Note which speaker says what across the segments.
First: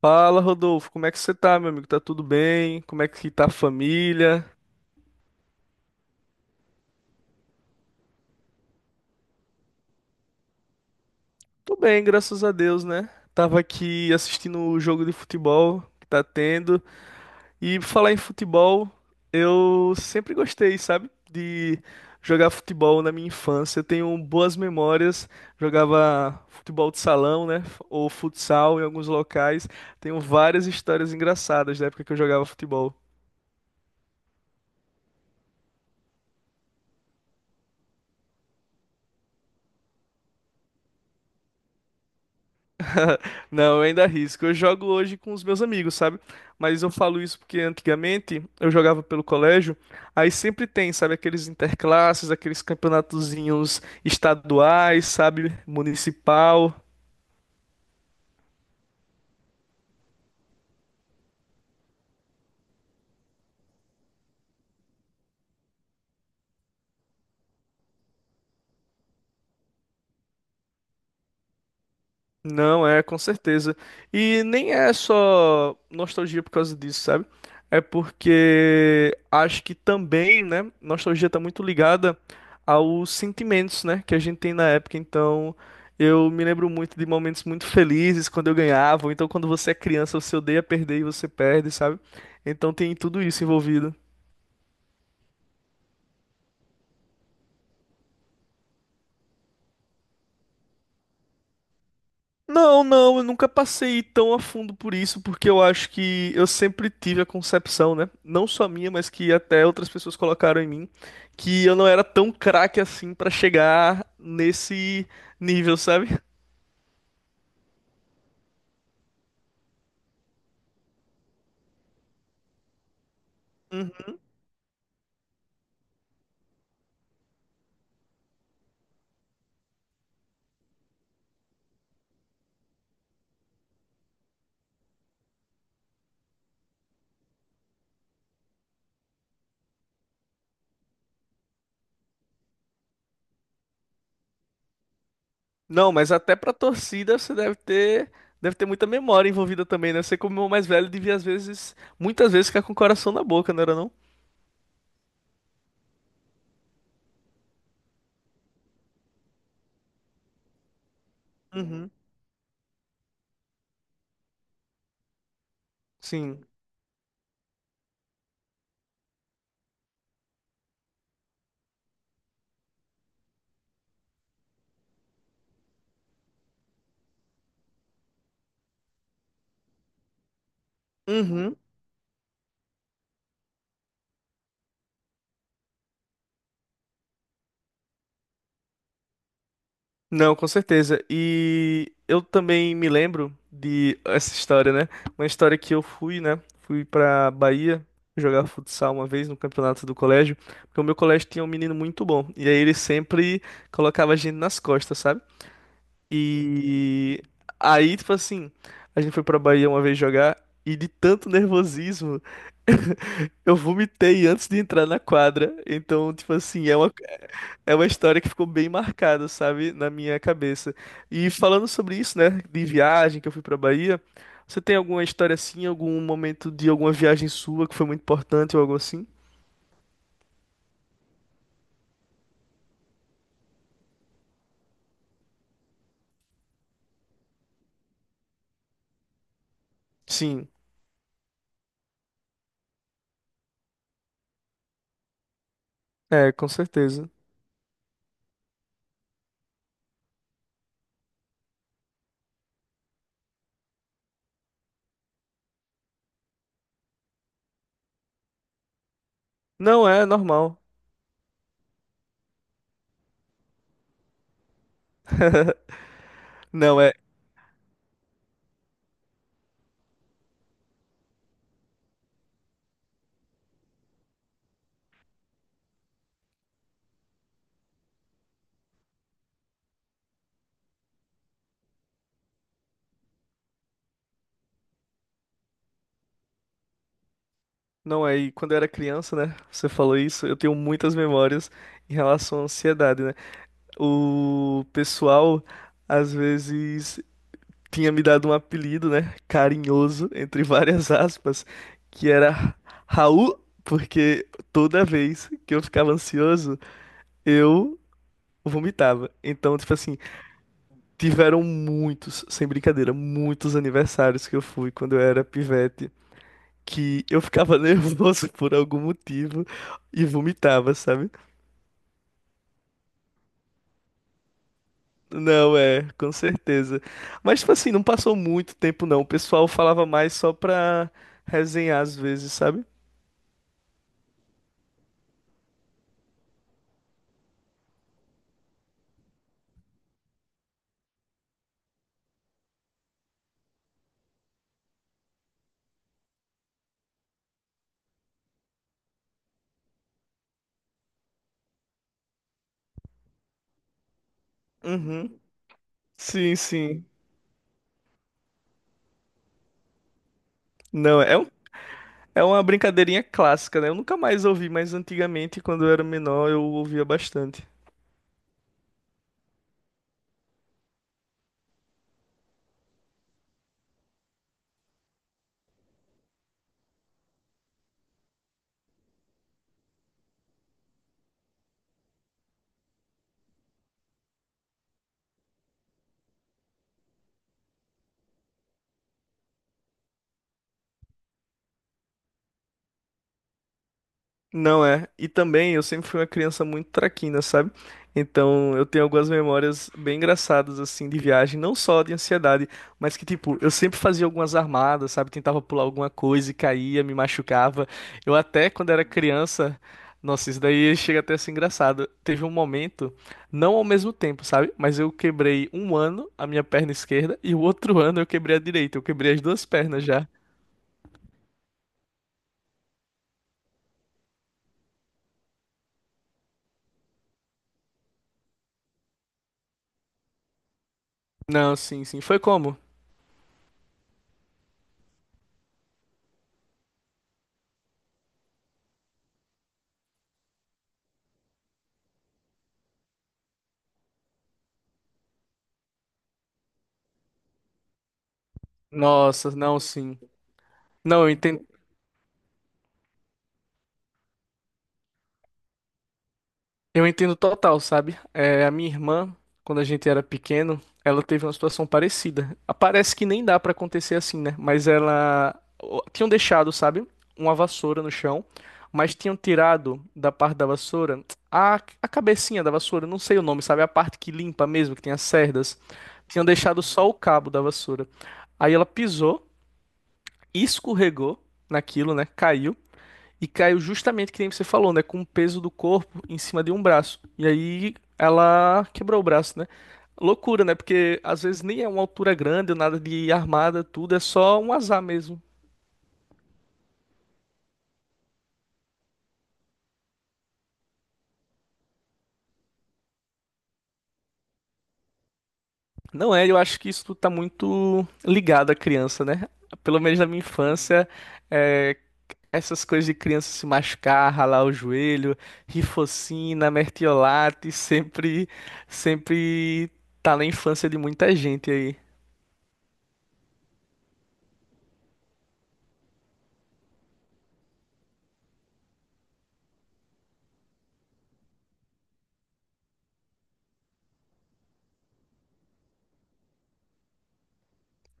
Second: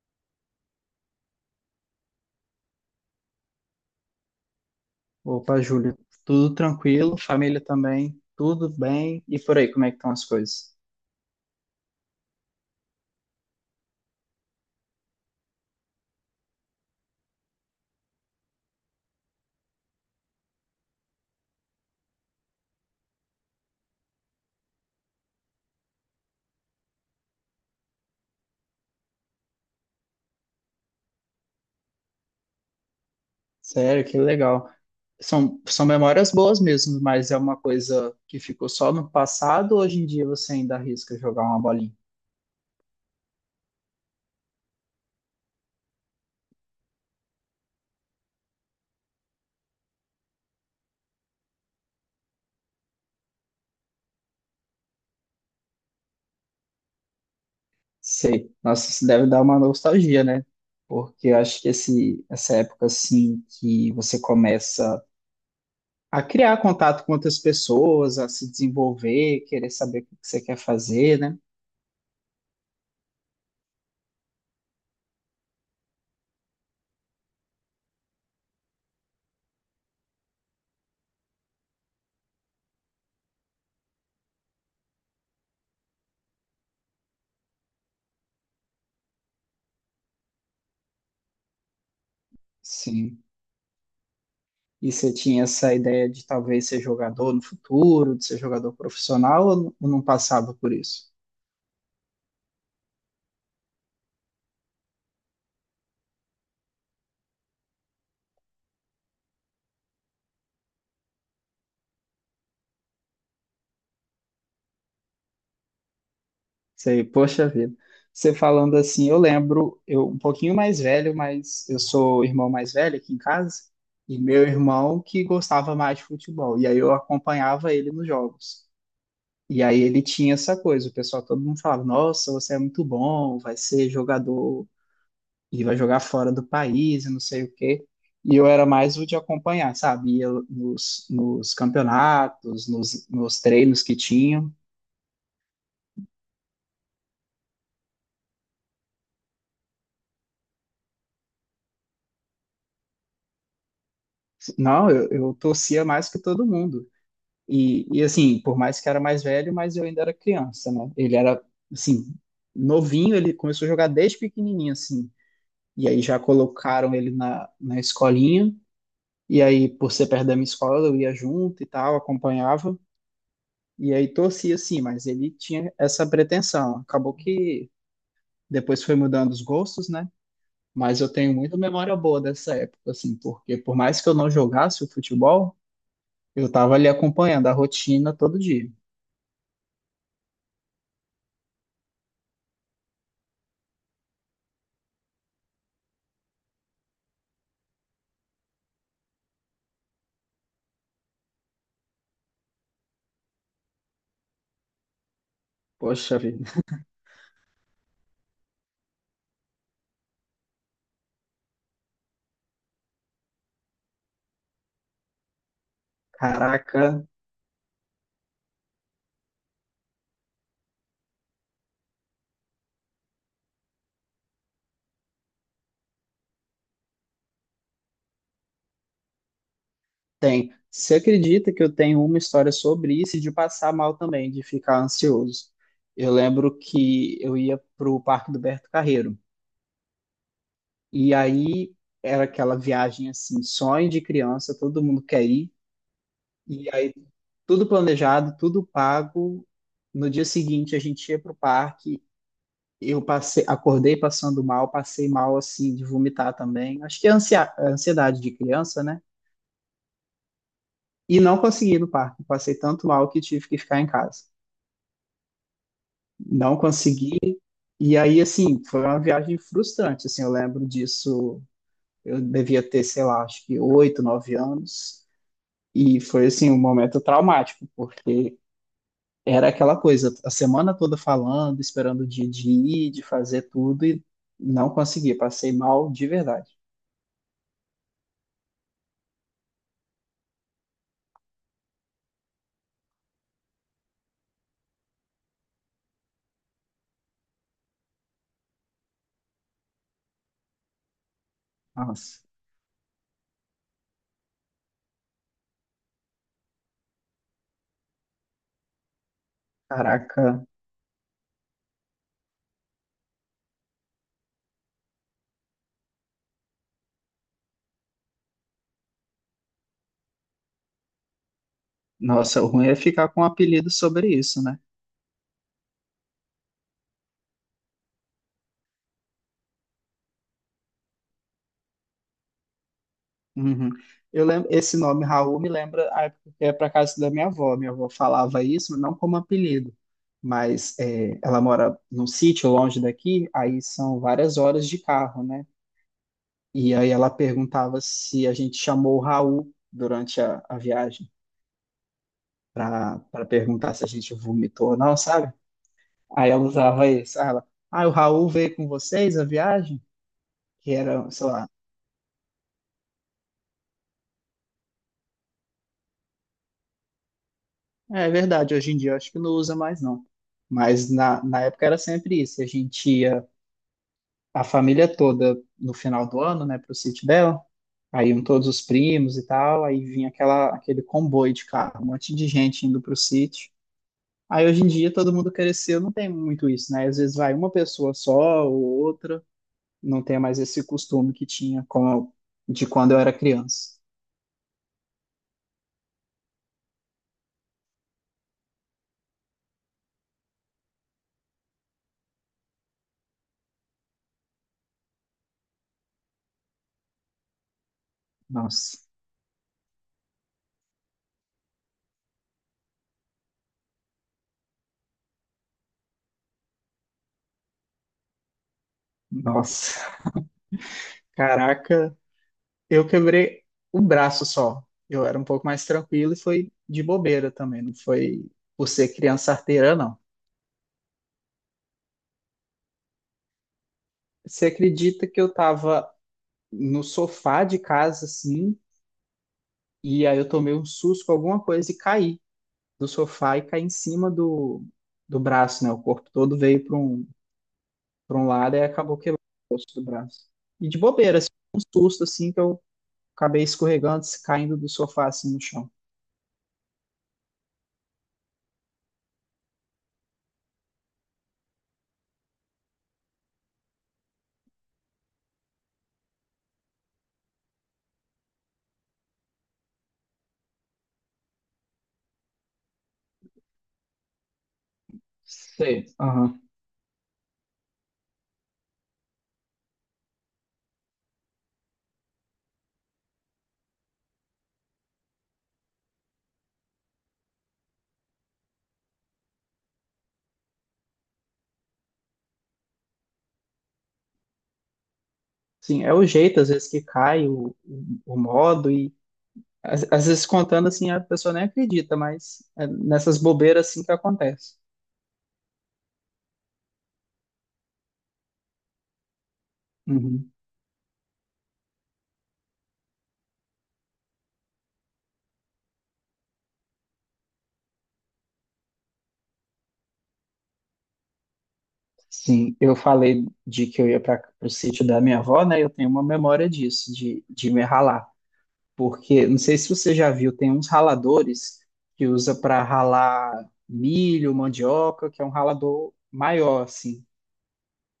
Speaker 1: Fala, Rodolfo, como é que você tá, meu amigo? Tá tudo bem? Como é que tá a família?
Speaker 2: Opa, Júlia, tudo tranquilo, família também, tudo bem. E por aí, como é que estão as coisas?
Speaker 1: Tô bem, graças a Deus, né? Tava aqui assistindo o jogo de futebol que tá tendo. E pra falar em futebol, eu sempre gostei, sabe? De jogar futebol na minha infância. Eu tenho boas memórias. Jogava futebol de salão, né? Ou futsal em alguns locais. Tenho várias histórias engraçadas da época que eu jogava futebol.
Speaker 2: Sério, que legal. São memórias boas mesmo, mas é uma coisa que ficou só no passado, ou hoje em dia você ainda arrisca jogar uma bolinha?
Speaker 1: Não, eu ainda arrisco. Eu jogo hoje com os meus amigos, sabe? Mas eu falo isso porque antigamente eu jogava pelo colégio, aí sempre tem, sabe, aqueles interclasses, aqueles campeonatozinhos estaduais, sabe, municipal.
Speaker 2: Sei. Nossa, isso deve dar uma nostalgia, né? Porque eu acho que essa época, assim, que você começa a criar contato com outras pessoas, a se desenvolver, querer saber o que você quer fazer, né?
Speaker 1: Não, é, com certeza. E nem é só nostalgia por causa disso, sabe? É porque acho que também, né, nostalgia tá muito ligada aos sentimentos, né, que a gente tem na época. Então, eu me lembro muito de momentos muito felizes quando eu ganhava, ou então quando você é criança, você odeia perder e você perde, sabe? Então tem tudo
Speaker 2: Sim.
Speaker 1: isso envolvido.
Speaker 2: E você tinha essa ideia de talvez ser jogador no futuro, de ser jogador profissional, ou não passava por isso?
Speaker 1: Não, não, eu nunca passei tão a fundo por isso, porque eu acho que eu sempre tive a concepção, né? Não só minha, mas que até outras pessoas colocaram em mim, que eu não era tão craque assim pra chegar nesse nível, sabe?
Speaker 2: Você, poxa vida. Você falando assim, eu lembro, eu um pouquinho mais velho, mas eu sou irmão mais velho aqui em casa,
Speaker 1: Uhum.
Speaker 2: e meu irmão que gostava mais de futebol, e aí eu acompanhava ele nos jogos. E aí ele tinha essa coisa, o pessoal todo mundo falava, nossa, você é muito bom, vai ser jogador e vai jogar fora do país e não sei o quê. E eu era mais o de acompanhar, sabe? Ia nos campeonatos, nos treinos que tinham.
Speaker 1: Não, mas até pra torcida você deve ter muita memória envolvida também, né? Você como o mais velho devia às vezes, muitas vezes ficar com o coração na boca, não era não?
Speaker 2: Não, eu torcia mais que todo mundo. E assim, por mais que era mais velho, mas eu ainda era criança, né? Ele era,
Speaker 1: Uhum.
Speaker 2: assim, novinho, ele começou a jogar desde pequenininho, assim. E aí já
Speaker 1: Sim.
Speaker 2: colocaram ele na escolinha. E aí, por ser perto da minha escola, eu ia junto e tal, acompanhava. E aí torcia sim, mas ele tinha essa pretensão. Acabou que depois foi mudando os gostos, né? Mas eu tenho muita
Speaker 1: Uhum.
Speaker 2: memória boa dessa época, assim, porque por mais que eu não jogasse o futebol, eu tava ali acompanhando a rotina todo dia.
Speaker 1: Não, com certeza. E eu também me lembro de essa história, né? Uma história que eu fui, né? Fui pra Bahia jogar futsal uma vez no campeonato do colégio, porque o meu colégio tinha um menino muito bom. E aí ele sempre colocava a gente nas costas, sabe?
Speaker 2: Poxa vida,
Speaker 1: E aí, tipo assim, a gente foi pra Bahia uma vez jogar e de tanto nervosismo eu vomitei antes de entrar na quadra. Então, tipo assim,
Speaker 2: caraca,
Speaker 1: é uma história que ficou bem marcada, sabe, na minha cabeça. E falando sobre isso, né, de viagem que eu fui pra Bahia, você tem alguma história assim, algum momento de alguma viagem sua que foi muito importante ou algo assim?
Speaker 2: tem. Você acredita que eu tenho uma história sobre isso e de passar mal também, de ficar ansioso? Eu lembro que eu ia pro Parque do Berto Carreiro,
Speaker 1: Sim,
Speaker 2: e aí era aquela viagem, assim, sonho de criança, todo mundo quer ir.
Speaker 1: é, com
Speaker 2: E aí,
Speaker 1: certeza.
Speaker 2: tudo planejado, tudo pago. No dia seguinte, a gente ia pro parque. Eu passei, acordei passando mal, passei mal assim de vomitar também. Acho que é ansiedade de criança, né?
Speaker 1: Não é normal.
Speaker 2: E não consegui ir no parque. Passei tanto mal que tive que ficar em casa. Não
Speaker 1: Não é.
Speaker 2: consegui. E aí, assim, foi uma viagem frustrante. Assim, eu lembro disso. Eu devia ter, sei lá, acho que oito, nove anos. E foi assim um momento traumático, porque era aquela coisa, a semana toda falando, esperando o dia de ir, de fazer tudo e não consegui, passei mal de verdade.
Speaker 1: Não, aí quando eu era criança, né? Você falou isso, eu tenho muitas memórias em relação à ansiedade, né? O pessoal às vezes tinha me dado um apelido, né? Carinhoso, entre várias aspas, que
Speaker 2: Nossa,
Speaker 1: era Raul, porque toda vez que eu ficava ansioso, eu vomitava. Então, tipo assim,
Speaker 2: caraca,
Speaker 1: tiveram muitos, sem brincadeira, muitos aniversários que eu fui quando eu era pivete. Que eu ficava nervoso por algum motivo e vomitava, sabe?
Speaker 2: nossa, o ruim é ficar com um apelido sobre isso, né?
Speaker 1: Não, é, com certeza. Mas, tipo assim, não passou muito tempo, não. O pessoal falava mais só pra resenhar às vezes, sabe?
Speaker 2: Uhum. Eu lembro, esse nome Raul me lembra a época que é para casa da minha avó. Minha avó falava isso, não como apelido, mas é, ela mora num sítio longe daqui, aí são várias horas de carro, né? E aí ela perguntava se a gente chamou o Raul durante a viagem, pra, pra perguntar se a gente vomitou ou não,
Speaker 1: Uhum.
Speaker 2: sabe? Aí
Speaker 1: Sim,
Speaker 2: ela
Speaker 1: sim.
Speaker 2: usava isso. Aí ela, ah, o Raul veio com vocês a viagem? Que
Speaker 1: Não,
Speaker 2: era,
Speaker 1: é
Speaker 2: sei
Speaker 1: um,
Speaker 2: lá.
Speaker 1: é uma brincadeirinha clássica, né? Eu nunca mais ouvi, mas antigamente, quando eu era menor, eu ouvia bastante.
Speaker 2: É verdade, hoje em dia eu acho que não usa mais, não. Mas na época era sempre isso. A gente ia, a família toda, no final do ano, né, pro sítio dela. Aí iam todos os primos e tal. Aí vinha aquela, aquele comboio de carro, um monte de gente indo pro sítio. Aí hoje em dia todo mundo cresceu, não tem muito isso, né? Às vezes vai uma pessoa só ou outra. Não tenha mais esse costume que tinha com, de quando eu era criança.
Speaker 1: Não é. E também eu sempre fui uma criança muito traquina, sabe? Então eu tenho algumas memórias bem engraçadas assim de viagem, não só de ansiedade, mas que tipo, eu sempre fazia algumas armadas, sabe? Tentava pular alguma coisa e caía, me machucava. Eu até quando
Speaker 2: Nossa,
Speaker 1: era criança, nossa, isso daí chega até a ser engraçado. Teve um momento, não ao mesmo tempo, sabe? Mas eu quebrei um ano a minha perna esquerda e o outro ano eu quebrei a direita. Eu quebrei as duas pernas
Speaker 2: nossa,
Speaker 1: já.
Speaker 2: caraca, eu quebrei o braço só. Eu era um pouco mais tranquilo e foi de bobeira também, não foi por ser criança arteira, não.
Speaker 1: Não, sim, sim. Foi como?
Speaker 2: Você acredita que eu tava no sofá de casa, assim, e aí eu tomei um susto com alguma coisa e caí do sofá e caí em cima do braço, né? O corpo todo veio para um lado e acabou quebrando
Speaker 1: Nossa,
Speaker 2: o
Speaker 1: não,
Speaker 2: osso do
Speaker 1: sim.
Speaker 2: braço. E de
Speaker 1: Não, eu
Speaker 2: bobeira, assim,
Speaker 1: entendo.
Speaker 2: um susto assim que eu acabei escorregando, caindo do sofá assim no chão.
Speaker 1: Eu entendo total, sabe? É, a minha irmã, quando a gente era pequeno, ela teve uma situação parecida. Ah, parece que nem dá pra acontecer assim, né? Mas ela tinham deixado, sabe, uma vassoura no chão, mas tinham tirado da parte da vassoura a, a cabecinha da vassoura, não sei o nome, sabe? A parte que limpa mesmo, que tem as cerdas.
Speaker 2: Sei.
Speaker 1: Tinham
Speaker 2: Aham.
Speaker 1: deixado só o cabo da vassoura. Aí ela pisou, escorregou naquilo, né? Caiu. E caiu justamente que nem você falou, né? Com o peso do corpo em cima de um braço. E aí ela quebrou o braço, né? Loucura, né? Porque às vezes nem é uma altura grande, ou nada de armada, tudo, é só um azar mesmo.
Speaker 2: Sim, é o jeito, às vezes, que cai o modo, e às vezes contando assim, a pessoa nem acredita, mas é nessas bobeiras assim que acontece.
Speaker 1: Não é, eu acho que isso tá muito ligado à criança, né? Pelo menos na minha
Speaker 2: Uhum.
Speaker 1: infância, é, essas coisas de criança se machucar, ralar o joelho, rifocina, mertiolate, sempre, sempre tá na infância de muita gente aí.
Speaker 2: Sim, eu falei de que eu ia para o sítio da minha avó, né? Eu tenho uma memória disso, de me ralar, porque não sei se você já viu, tem uns raladores que usa para ralar milho, mandioca, que é um ralador maior assim,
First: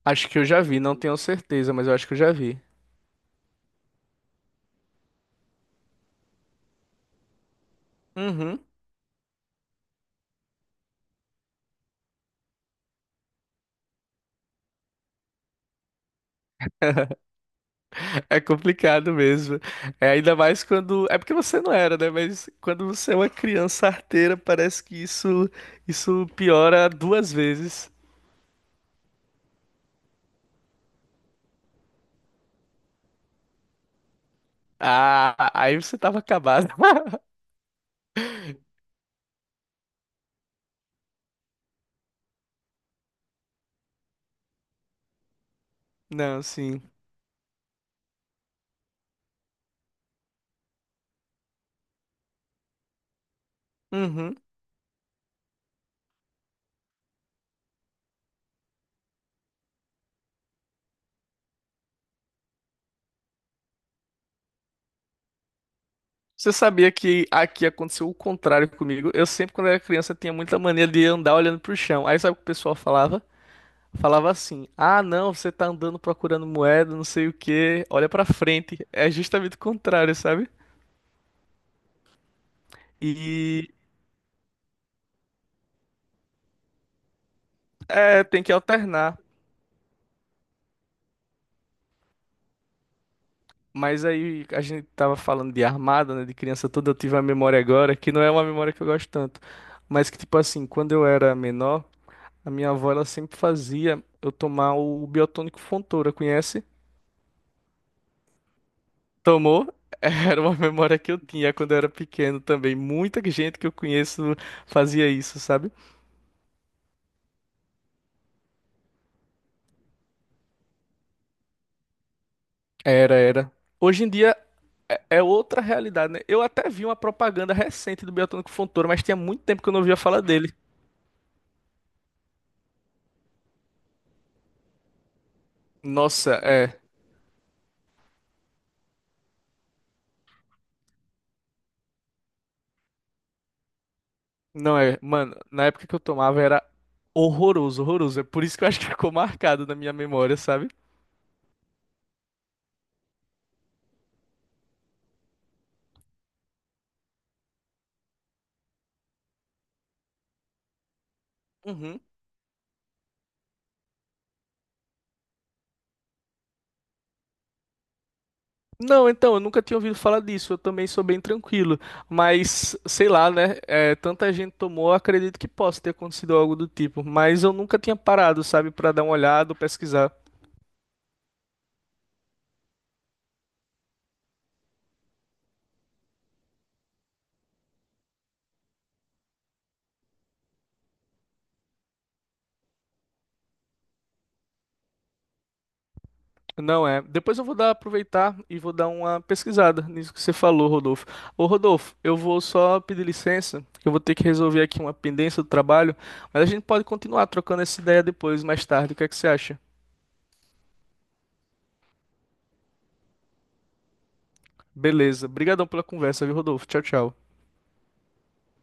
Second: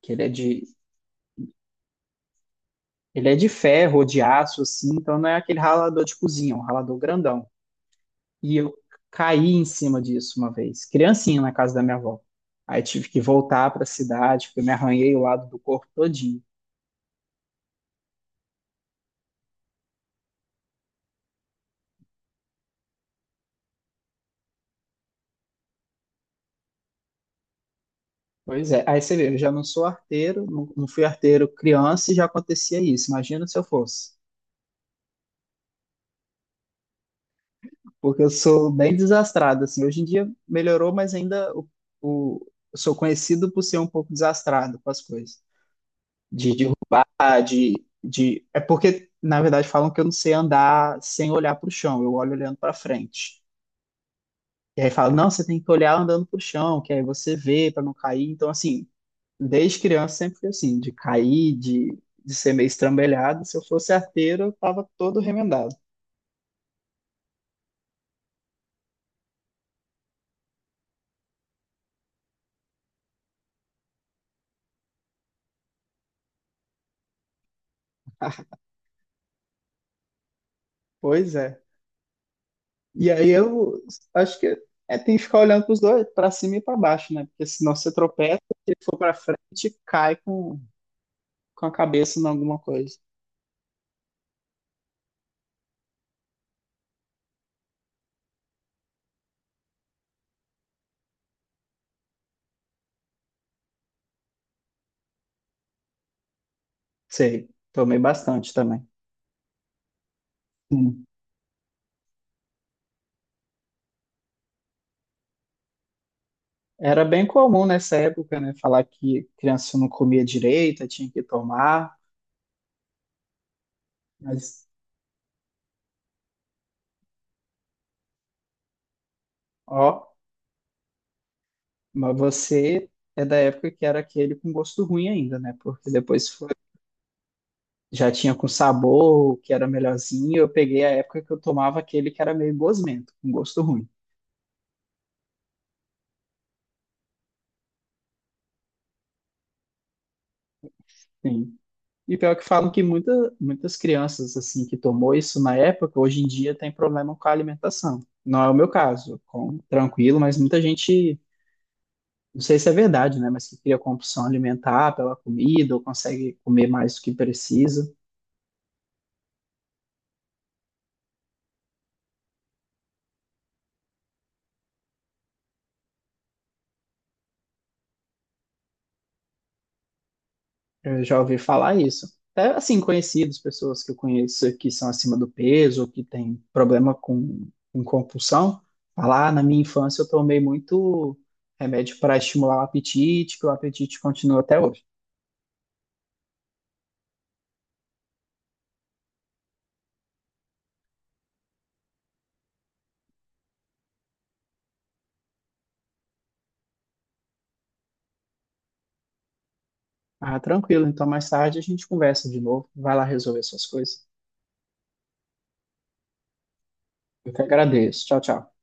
Speaker 2: que
Speaker 1: Acho que eu já vi, não tenho certeza, mas eu acho que eu já vi.
Speaker 2: ele é de ferro ou de aço assim, então não é aquele ralador de cozinha, é um ralador grandão. E
Speaker 1: Uhum.
Speaker 2: eu caí em cima disso uma vez, criancinha na casa da minha avó. Aí tive que voltar para a cidade, porque eu me arranhei o lado do corpo todinho.
Speaker 1: É complicado mesmo. É ainda mais quando. É porque você não era, né? Mas quando você é uma criança arteira, parece que isso isso piora duas vezes.
Speaker 2: Pois é, aí você vê, eu já não sou arteiro, não, não fui arteiro criança e já acontecia isso. Imagina se eu fosse.
Speaker 1: Ah, aí você tava acabado.
Speaker 2: Porque eu sou bem desastrado, assim. Hoje em dia melhorou, mas eu sou conhecido por ser um pouco desastrado com as coisas.
Speaker 1: Não,
Speaker 2: De
Speaker 1: sim.
Speaker 2: derrubar, de. É porque, na verdade, falam que eu não sei andar sem olhar para o chão, eu olho olhando para frente.
Speaker 1: Uhum.
Speaker 2: E aí falam, não, você tem que olhar andando para o chão, que aí você vê para não cair. Então, assim, desde criança sempre fui assim, de cair, de ser meio estrambelhado. Se eu fosse arteiro, eu tava todo remendado.
Speaker 1: Você sabia que aqui aconteceu o contrário comigo? Eu sempre, quando era criança, tinha muita mania de andar olhando pro chão. Aí sabe o que o pessoal falava? Falava assim: "Ah, não, você tá andando procurando moeda, não sei o quê, olha pra frente". É justamente o contrário, sabe?
Speaker 2: Pois é. E aí
Speaker 1: E
Speaker 2: eu acho que é, tem que ficar olhando para os dois, para cima e para baixo, né? Porque senão você
Speaker 1: É,
Speaker 2: tropeça,
Speaker 1: tem que
Speaker 2: se for para
Speaker 1: alternar.
Speaker 2: frente, cai com a cabeça em alguma coisa.
Speaker 1: Mas aí a gente tava falando de armada, né, de criança toda, eu tive uma memória agora que não é uma memória que eu gosto tanto, mas que tipo assim, quando eu era menor, a minha avó ela sempre fazia eu tomar o biotônico Fontoura, conhece?
Speaker 2: Sei, tomei bastante também.
Speaker 1: Tomou? Era uma memória
Speaker 2: Hum.
Speaker 1: que eu tinha quando eu era pequeno também. Muita gente que eu conheço fazia isso, sabe?
Speaker 2: Era bem comum nessa época, né? Falar que criança não comia direito, tinha que tomar.
Speaker 1: Era, era. Hoje em dia
Speaker 2: Mas,
Speaker 1: é outra realidade, né? Eu até vi uma propaganda recente do Biotônico Fontoura, mas tinha muito tempo que eu não ouvia
Speaker 2: ó,
Speaker 1: falar dele.
Speaker 2: mas você é da época que era aquele com gosto ruim ainda, né? Porque depois
Speaker 1: Nossa,
Speaker 2: foi,
Speaker 1: é.
Speaker 2: já tinha com sabor, que era melhorzinho. Eu peguei a época que eu tomava aquele que era meio gosmento, com gosto ruim.
Speaker 1: Não é. Mano, na época que eu tomava era horroroso, horroroso. É por isso que eu acho que ficou marcado na minha memória, sabe?
Speaker 2: Sim. E pior que falam que muitas crianças assim que tomou isso na época, hoje em dia tem problema com a alimentação. Não é o meu caso, com, tranquilo, mas muita gente,
Speaker 1: Uhum.
Speaker 2: não sei se é verdade, né, mas que cria compulsão alimentar pela comida ou consegue comer mais do que precisa.
Speaker 1: Não, então, eu nunca tinha ouvido falar disso. Eu também sou bem tranquilo. Mas, sei lá, né? É, tanta gente tomou, eu acredito que possa ter acontecido algo do tipo. Mas eu nunca tinha parado, sabe, pra dar uma olhada ou pesquisar.
Speaker 2: Eu já ouvi falar isso. Até assim, conhecidos, pessoas que eu conheço que são acima do peso ou que têm problema com compulsão, falar, "Ah, na minha infância eu tomei muito remédio para estimular o apetite, que o apetite continua até hoje."
Speaker 1: Não é. Depois eu vou dar, aproveitar e vou dar uma pesquisada nisso que você falou, Rodolfo. Ô, Rodolfo, eu vou só pedir licença, que eu vou ter que resolver aqui uma pendência do trabalho, mas a gente pode continuar trocando essa ideia depois, mais tarde. O que é que você acha?
Speaker 2: Ah, tranquilo. Então, mais tarde a gente conversa de novo. Vai lá resolver suas coisas.
Speaker 1: Beleza. Obrigadão pela conversa, viu, Rodolfo? Tchau, tchau.
Speaker 2: Eu que agradeço. Tchau, tchau.